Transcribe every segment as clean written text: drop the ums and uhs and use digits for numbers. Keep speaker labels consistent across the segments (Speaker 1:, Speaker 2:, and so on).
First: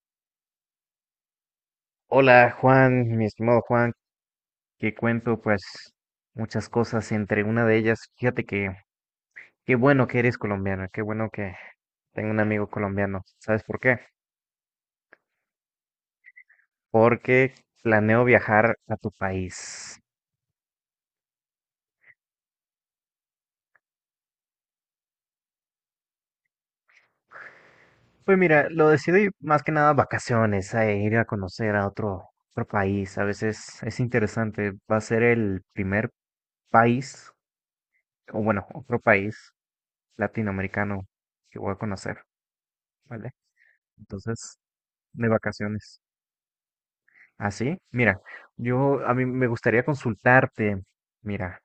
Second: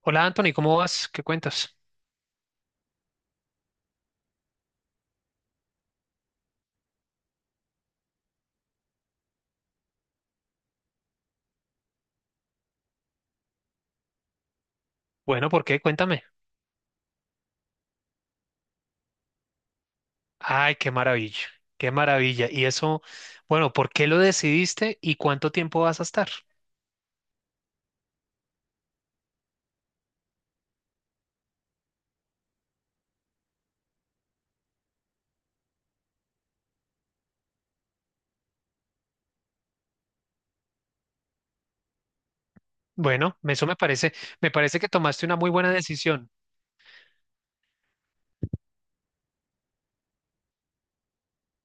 Speaker 1: Hola Anthony, ¿cómo vas? ¿Qué cuentas?
Speaker 2: Hola Juan, mi estimado Juan, que cuento pues muchas cosas. Entre una de ellas, fíjate que qué bueno que eres colombiano, qué bueno que tengo un amigo colombiano. ¿Sabes por qué?
Speaker 1: Bueno, ¿por qué? Cuéntame.
Speaker 2: Porque planeo viajar a tu país.
Speaker 1: Ay, qué maravilla, qué maravilla. Y eso, bueno, ¿por qué lo decidiste y cuánto tiempo vas a estar?
Speaker 2: Pues mira, lo decidí más que nada vacaciones, a ir a conocer a otro, otro país. A veces es interesante. Va a ser el primer país, o bueno, otro país latinoamericano que voy a conocer, ¿vale?
Speaker 1: Bueno, eso me
Speaker 2: Entonces,
Speaker 1: parece que tomaste
Speaker 2: de
Speaker 1: una muy buena
Speaker 2: vacaciones.
Speaker 1: decisión.
Speaker 2: ¿Ah, sí? Mira, yo a mí me gustaría consultarte. Mira,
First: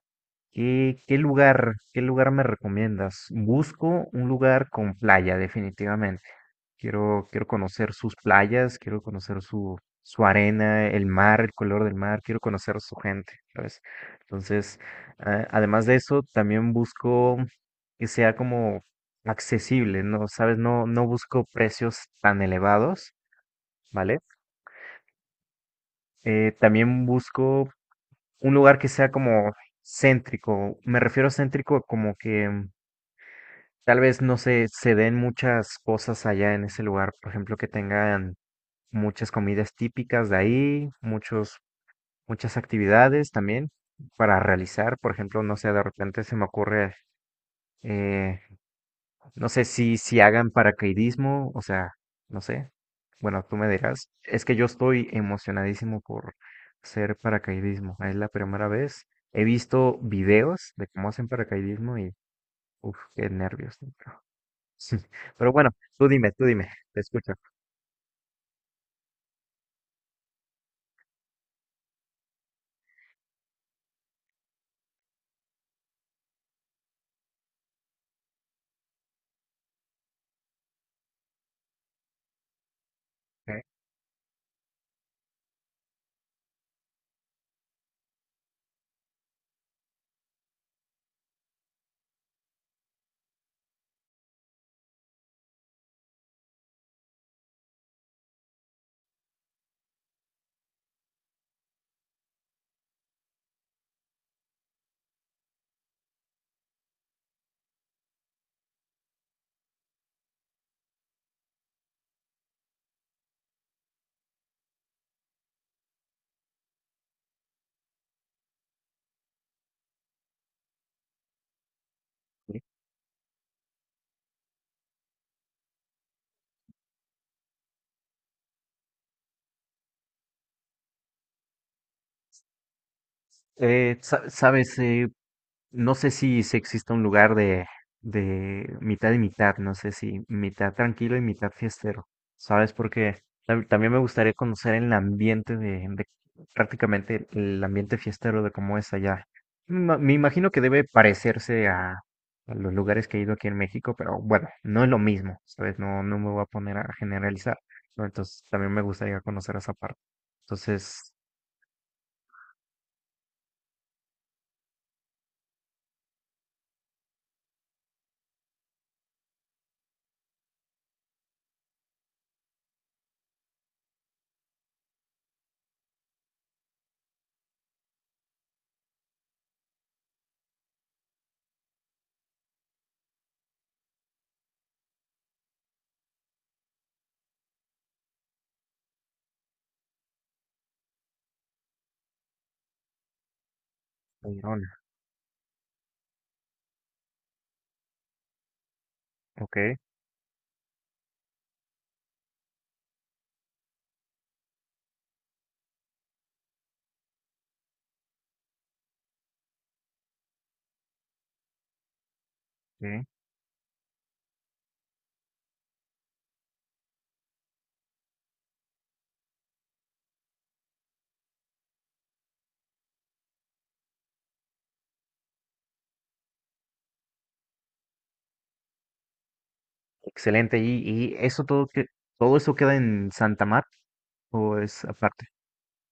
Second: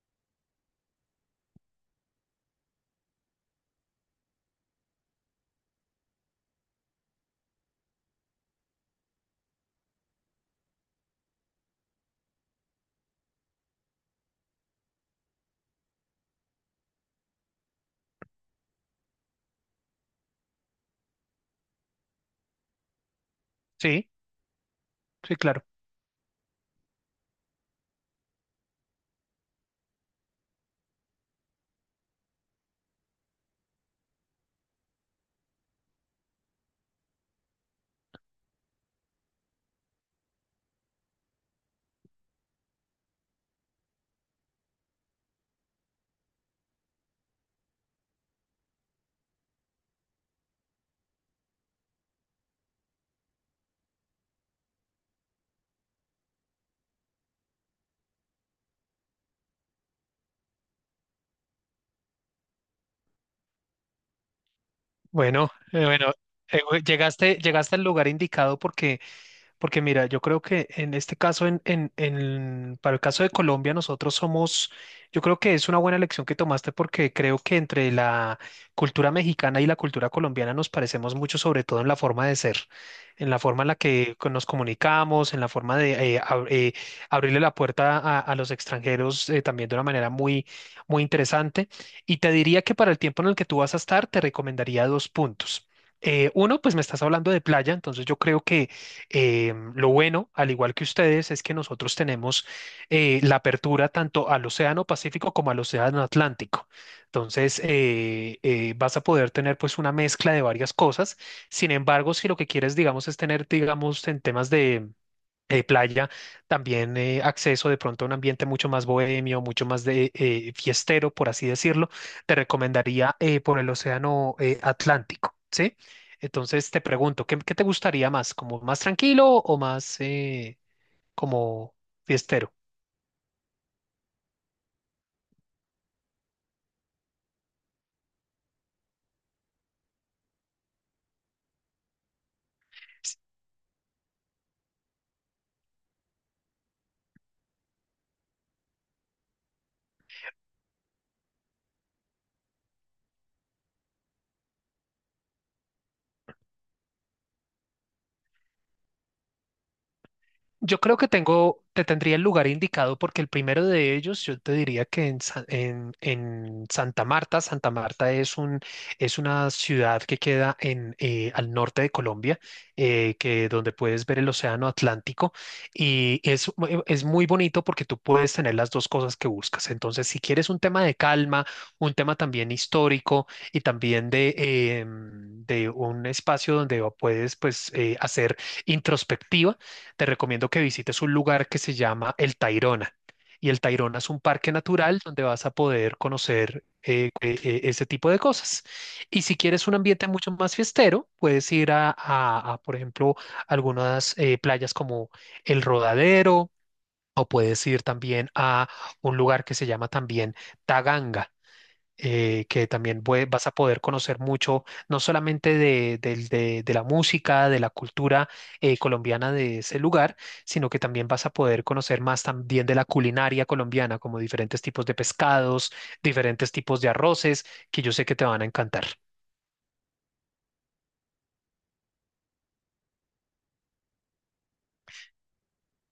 Speaker 2: ¿qué lugar, qué lugar me recomiendas? Busco un lugar con playa, definitivamente. Quiero conocer sus playas, quiero conocer su, su arena, el mar, el color del mar. Quiero conocer su gente, ¿sabes? Entonces, además de eso, también busco que sea como accesible, ¿no? ¿Sabes? No busco precios tan elevados,
Speaker 1: Sí,
Speaker 2: ¿vale?
Speaker 1: sí, claro.
Speaker 2: También busco un lugar que sea como céntrico. Me refiero a céntrico como que tal vez no se den muchas cosas allá en ese lugar. Por ejemplo, que tengan muchas comidas típicas de ahí, muchos, muchas actividades también para realizar. Por ejemplo, no sé, de repente se me ocurre eh, no sé si, si hagan paracaidismo, o sea, no sé. Bueno, tú me dirás. Es que yo estoy emocionadísimo por hacer paracaidismo. Es la primera vez. He visto videos de cómo hacen paracaidismo y, uff, qué nervios, ¿no? Pero
Speaker 1: Bueno,
Speaker 2: pero bueno,
Speaker 1: bueno,
Speaker 2: tú dime, te escucho.
Speaker 1: llegaste, llegaste al lugar indicado porque porque mira, yo creo que en este caso, para el caso de Colombia, nosotros somos, yo creo que es una buena elección que tomaste porque creo que entre la cultura mexicana y la cultura colombiana nos parecemos mucho, sobre todo en la forma de ser, en la
Speaker 2: Ok.
Speaker 1: forma en la que nos comunicamos, en la forma de abrirle la puerta a los extranjeros también de una manera muy, muy interesante. Y te diría que para el tiempo en el que tú vas a estar, te recomendaría dos puntos. Uno, pues me estás hablando de playa, entonces yo creo que lo bueno, al igual que ustedes, es que nosotros tenemos la apertura tanto al Océano Pacífico como al Océano Atlántico. Entonces, vas a poder tener pues una mezcla de varias cosas. Sin embargo, si lo que quieres, digamos, es tener, digamos, en temas de playa, también acceso de pronto a un ambiente mucho más bohemio, mucho más de fiestero, por así decirlo, te
Speaker 2: Sí.
Speaker 1: recomendaría por el océano Atlántico, ¿sí? Entonces te pregunto, ¿qué, qué te gustaría más? ¿Como más tranquilo o más como fiestero?
Speaker 2: ¿Sabes? No sé si, si existe un lugar de mitad y mitad, no sé si mitad tranquilo y mitad fiestero, ¿sabes? Porque también me gustaría conocer el ambiente de, prácticamente el ambiente fiestero de cómo es allá. Me imagino que debe parecerse a los lugares que he ido aquí en México, pero bueno, no es lo mismo, ¿sabes? No me voy a poner a generalizar, ¿no? Entonces también me gustaría conocer esa parte.
Speaker 1: Yo creo que
Speaker 2: Entonces,
Speaker 1: tengo, te tendría el lugar indicado porque el primero de ellos, yo te diría que en, en Santa Marta. Santa Marta es un, es una ciudad que queda en, al norte de Colombia, que donde puedes ver el océano Atlántico y es, es muy bonito porque tú puedes tener las dos cosas que buscas. Entonces, si quieres un tema de calma, un tema también histórico y también de, de un espacio donde puedes pues, hacer introspectiva, te recomiendo que visites un lugar que se llama El Tayrona. Y el Tayrona es un parque
Speaker 2: Girona,
Speaker 1: natural donde vas a poder conocer ese tipo de cosas. Y si
Speaker 2: ok,
Speaker 1: quieres un ambiente mucho más fiestero, puedes ir a, por ejemplo, algunas playas como El Rodadero, o puedes ir también a un lugar que se llama también Taganga que también
Speaker 2: ok.
Speaker 1: vas a poder conocer mucho, no solamente de, de la música, de la cultura colombiana de ese lugar, sino que también vas a poder conocer más también de la culinaria colombiana, como diferentes tipos de pescados, diferentes tipos de arroces, que yo sé que te van a encantar.
Speaker 2: Excelente. Y eso todo que todo eso queda en Santa Mar o es aparte?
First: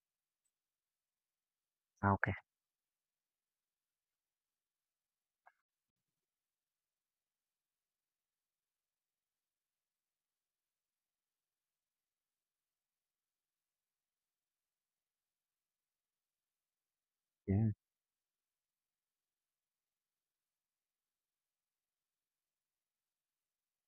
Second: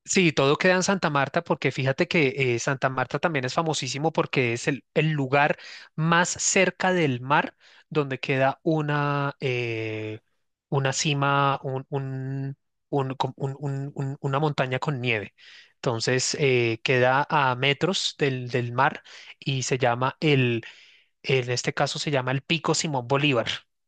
Speaker 1: Sí, todo queda en Santa Marta porque fíjate
Speaker 2: Ah, ok.
Speaker 1: que Santa Marta también es famosísimo porque es el lugar más cerca del mar donde queda una cima, una montaña con nieve. Entonces queda a
Speaker 2: Bien.
Speaker 1: metros del, del mar y se llama, en este caso se llama el Pico Simón Bolívar.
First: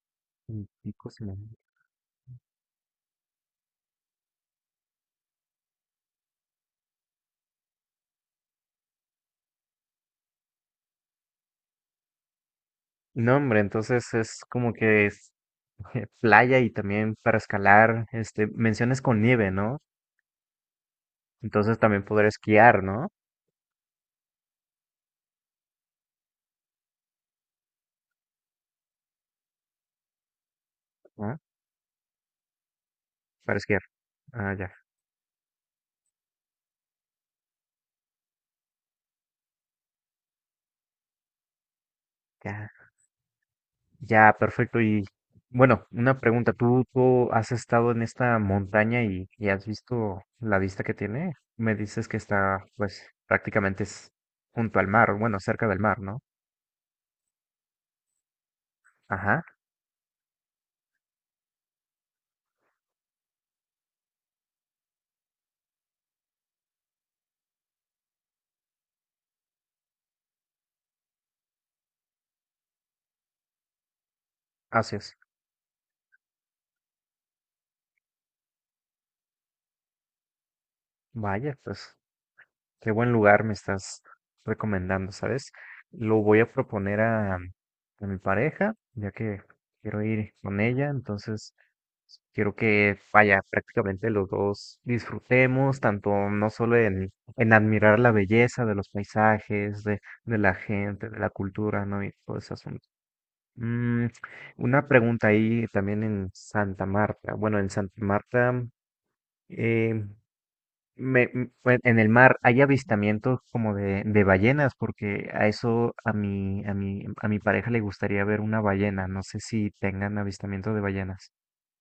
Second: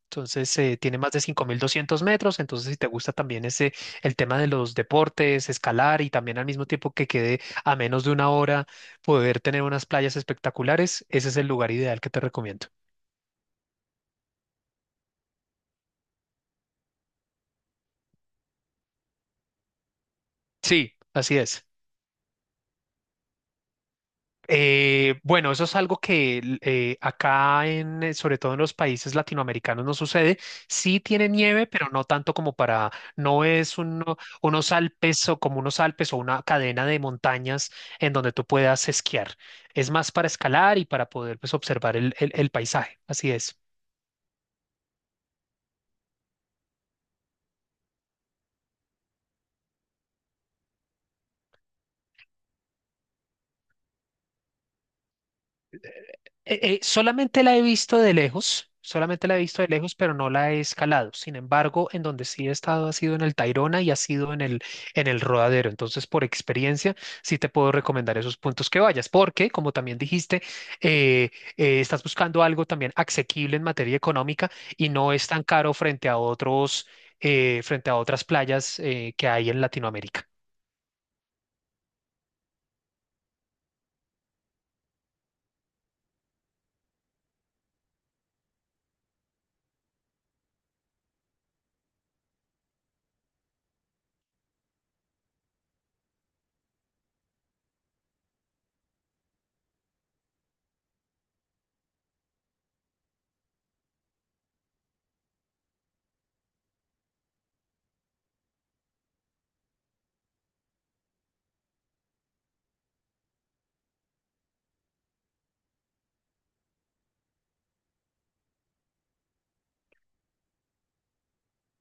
Speaker 1: Entonces,
Speaker 2: Mm,
Speaker 1: tiene
Speaker 2: Pico
Speaker 1: más de cinco
Speaker 2: Sinaloa.
Speaker 1: mil doscientos metros. Entonces, si te gusta también ese, el tema de los deportes, escalar y también al mismo tiempo que quede a menos de una hora, poder tener unas playas espectaculares, ese es el lugar ideal que te recomiendo.
Speaker 2: No, hombre, entonces es como que es playa y también para escalar, este, menciones con nieve, ¿no?
Speaker 1: Sí, así es.
Speaker 2: Entonces también poder esquiar, ¿no?
Speaker 1: Bueno, eso es algo que acá en, sobre todo en los países latinoamericanos no sucede. Sí tiene
Speaker 2: ¿Ah?
Speaker 1: nieve, pero no tanto como para, no
Speaker 2: Para
Speaker 1: es
Speaker 2: esquiar. Ah, ya.
Speaker 1: unos Alpes o como unos Alpes o una cadena de montañas en donde tú puedas esquiar. Es más para escalar y para poder pues, observar el, el
Speaker 2: Ya.
Speaker 1: paisaje. Así es.
Speaker 2: Ya, perfecto. Y bueno, una pregunta. ¿Tú has estado en esta montaña y has visto la vista que tiene? Me dices que está, pues, prácticamente es junto al mar, bueno, cerca del mar, ¿no?
Speaker 1: Solamente la he visto de lejos, solamente la he
Speaker 2: Ajá,
Speaker 1: visto de lejos, pero no la he escalado. Sin embargo, en donde sí he estado ha sido en el Tayrona y ha sido en el Rodadero. Entonces, por experiencia, sí te puedo recomendar esos puntos que vayas, porque, como también dijiste, eh, estás buscando algo también asequible en materia económica y
Speaker 2: así
Speaker 1: no
Speaker 2: es.
Speaker 1: es tan caro frente a otros, frente a otras playas que hay en Latinoamérica.
Speaker 2: Vaya, pues, qué buen lugar me estás recomendando, ¿sabes? Lo voy a proponer a mi pareja, ya que quiero ir con ella. Entonces quiero que, vaya, prácticamente los dos disfrutemos tanto no solo en admirar la belleza de los paisajes, de la gente, de la cultura, ¿no? Y todo ese asunto. Mm, una pregunta ahí también en Santa Marta. Bueno, en Santa Marta, eh, en el mar hay avistamientos como de ballenas, porque a eso a mi, a mi, a mi pareja le gustaría ver una ballena. No sé si tengan avistamiento de ballenas.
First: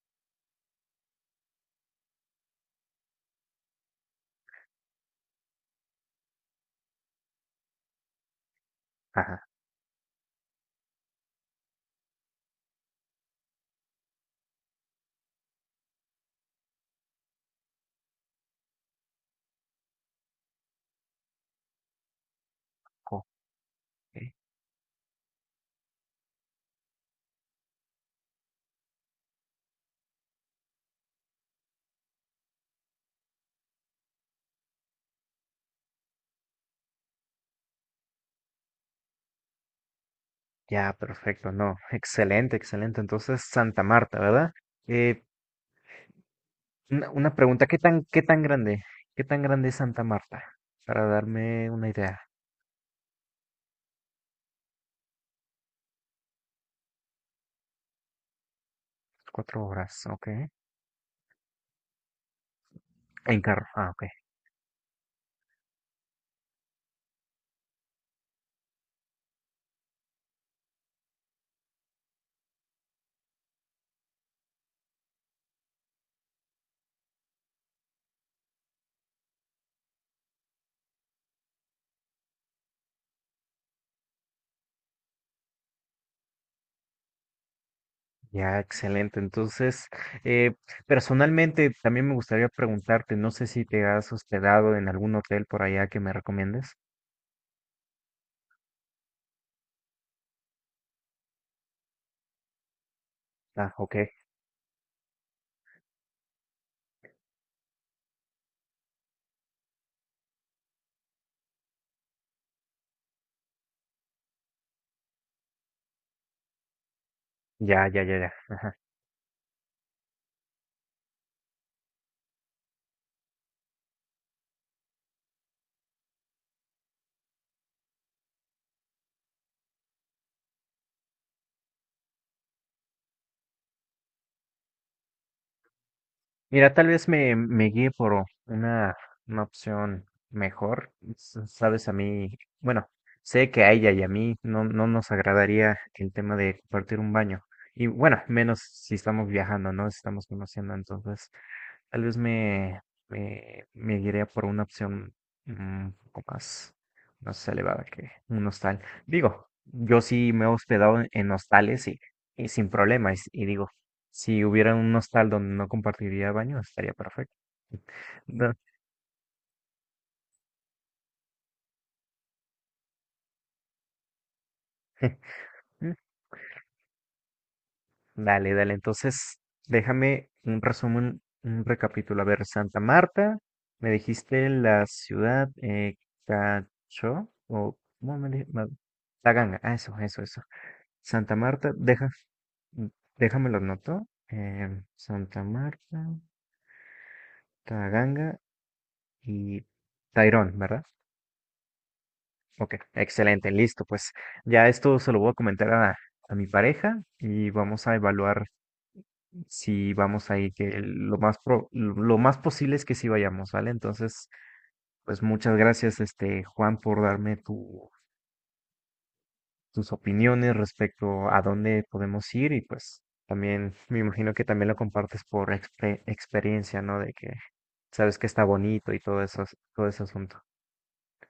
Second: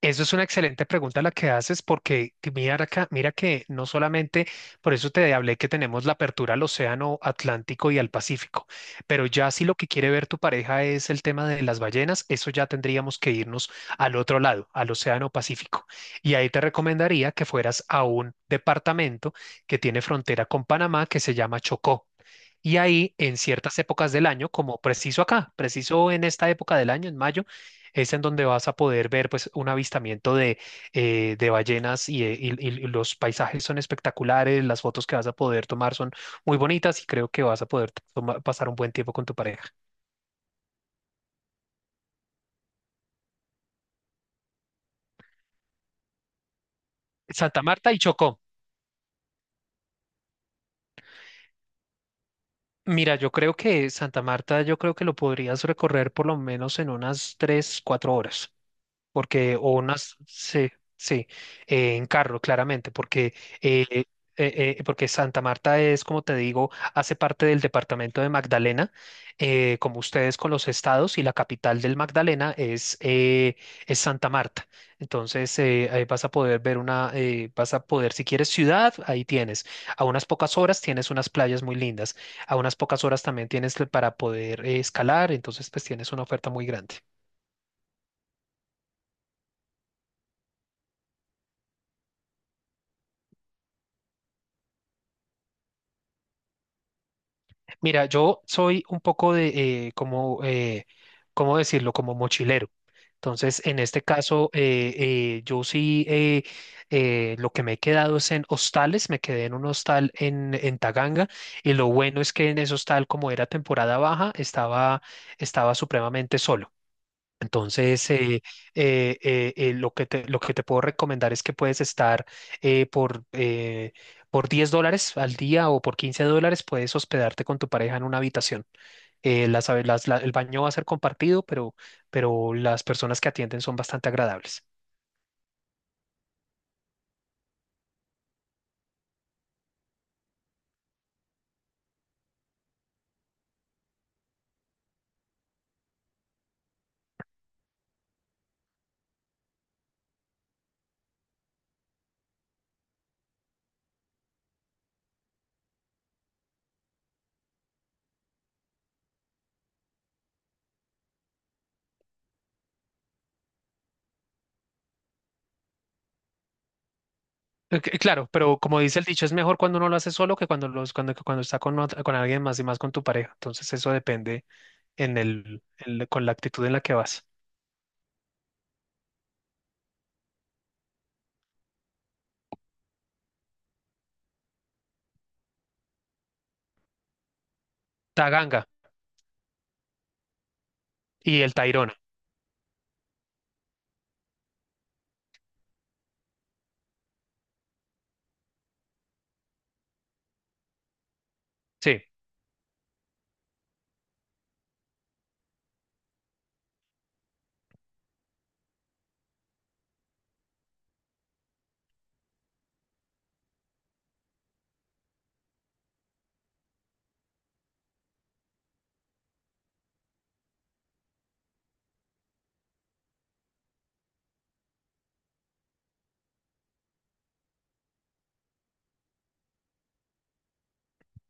Speaker 1: Eso es una excelente pregunta la que haces porque que mira acá, mira que no solamente, por eso te hablé que tenemos la apertura al Océano Atlántico y al Pacífico, pero
Speaker 2: Ajá.
Speaker 1: ya si lo que quiere ver tu pareja es el tema de las ballenas, eso ya tendríamos que irnos al otro lado, al Océano Pacífico. Y ahí te recomendaría que fueras a un departamento que tiene frontera con Panamá que se llama Chocó. Y ahí,
Speaker 2: Ok.
Speaker 1: en ciertas épocas del año, como preciso acá, preciso en esta época del año, en mayo, es en donde vas a poder ver pues un avistamiento de ballenas y, y los paisajes son espectaculares, las fotos que vas a poder tomar son muy bonitas y creo que vas a poder pasar un buen tiempo con tu pareja.
Speaker 2: Ya, perfecto, no. Excelente, excelente. Entonces, Santa Marta, ¿verdad? Eh, una
Speaker 1: Santa
Speaker 2: pregunta,
Speaker 1: Marta y
Speaker 2: qué
Speaker 1: Chocó.
Speaker 2: tan grande? ¿Qué tan grande es Santa Marta? Para darme una idea.
Speaker 1: Mira, yo creo que Santa Marta, yo creo que lo podrías recorrer por lo menos en unas 3, 4 horas, porque,
Speaker 2: Cuatro
Speaker 1: o
Speaker 2: horas,
Speaker 1: unas,
Speaker 2: ok.
Speaker 1: sí, sí, en carro, claramente, porque,
Speaker 2: En carro,
Speaker 1: eh,
Speaker 2: ah, ok.
Speaker 1: porque Santa Marta es, como te digo, hace parte del departamento de Magdalena, como ustedes con los estados, y la capital del Magdalena es Santa Marta. Entonces, ahí vas a poder ver una, vas a poder, si quieres ciudad, ahí tienes. A unas pocas horas tienes unas playas muy lindas. A unas pocas horas también tienes para poder escalar, entonces pues tienes una oferta muy grande.
Speaker 2: Ya, excelente. Entonces, eh, personalmente también me gustaría preguntarte, no sé si te has hospedado en algún hotel por allá que me recomiendes.
Speaker 1: Mira, yo soy un poco de, como, ¿cómo decirlo? Como mochilero. Entonces,
Speaker 2: Ah,
Speaker 1: en
Speaker 2: ok.
Speaker 1: este caso, yo sí, lo que me he quedado es en hostales, me quedé en un hostal en Taganga y lo bueno es que en ese hostal, como era temporada baja, estaba, estaba supremamente solo.
Speaker 2: Ya, ya,
Speaker 1: Entonces,
Speaker 2: ya, ya.
Speaker 1: lo que te puedo recomendar es que puedes estar eh, por, eh, por 10 dólares al día o por 15 dólares, puedes hospedarte con tu pareja en una habitación. Las, el baño va a ser compartido, pero las personas que atienden son bastante agradables.
Speaker 2: Mira, tal vez me, me guíe por una opción mejor. Sabes, a mí, bueno, sé que a ella y a mí no, no nos agradaría el tema de compartir un baño. Y bueno, menos si estamos viajando, ¿no? Si estamos conociendo, entonces tal vez me, me, me guiaría por una opción mm, un poco más, más elevada que un hostal. Digo, yo sí me he hospedado en hostales y sin problema. Y, y digo, si hubiera un hostal donde no compartiría baño, estaría perfecto.
Speaker 1: Claro,
Speaker 2: No.
Speaker 1: pero como dice el dicho, es mejor cuando uno lo hace solo que cuando, los, cuando, cuando está con, con alguien más y más con tu pareja. Entonces, eso depende en el, con la actitud en la que vas.
Speaker 2: Dale, dale. Entonces, déjame un resumen, un recapítulo. A ver, Santa Marta, me dijiste la ciudad, Cacho, o ¿cómo me
Speaker 1: Taganga
Speaker 2: Taganga. Ah, eso, eso, eso. Santa
Speaker 1: y el
Speaker 2: Marta,
Speaker 1: Tairona.
Speaker 2: deja, mm, déjame lo anoto. Santa Marta, Taganga y Tairón, ¿verdad?
Speaker 1: Sí.
Speaker 2: Ok, excelente, listo. Pues ya esto se lo voy a comentar a mi pareja y vamos a evaluar si vamos ahí, que lo más lo más posible es que sí vayamos, ¿vale? Entonces, pues muchas gracias, este, Juan, por darme tus opiniones respecto a dónde podemos ir. Y pues también me imagino que también lo compartes por experiencia, ¿no? De que sabes que está bonito y todo eso, todo ese asunto.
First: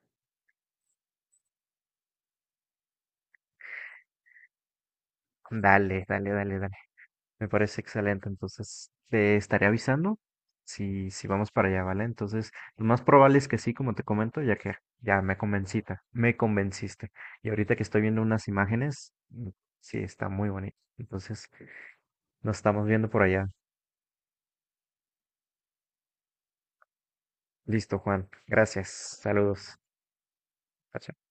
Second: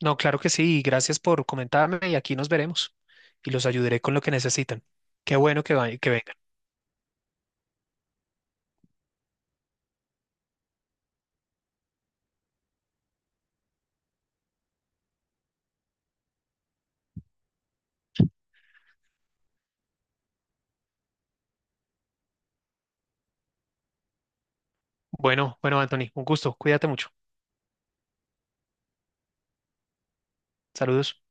Speaker 1: No, claro que sí, y gracias por comentarme y aquí nos veremos y los ayudaré con lo que necesitan. Qué bueno que,
Speaker 2: Dale,
Speaker 1: que
Speaker 2: dale,
Speaker 1: vengan.
Speaker 2: dale, dale. Me parece excelente. Entonces, te estaré avisando si, si vamos para allá, ¿vale? Entonces, lo más probable es que sí, como te comento, ya que ya me me convenciste. Y ahorita que estoy viendo unas imágenes, mm, sí, está muy bonito. Entonces, nos estamos viendo por allá.
Speaker 1: Bueno, bueno, Anthony, un gusto. Cuídate mucho.
Speaker 2: Listo, Juan. Gracias. Saludos. Chao,
Speaker 1: Saludos.
Speaker 2: chao.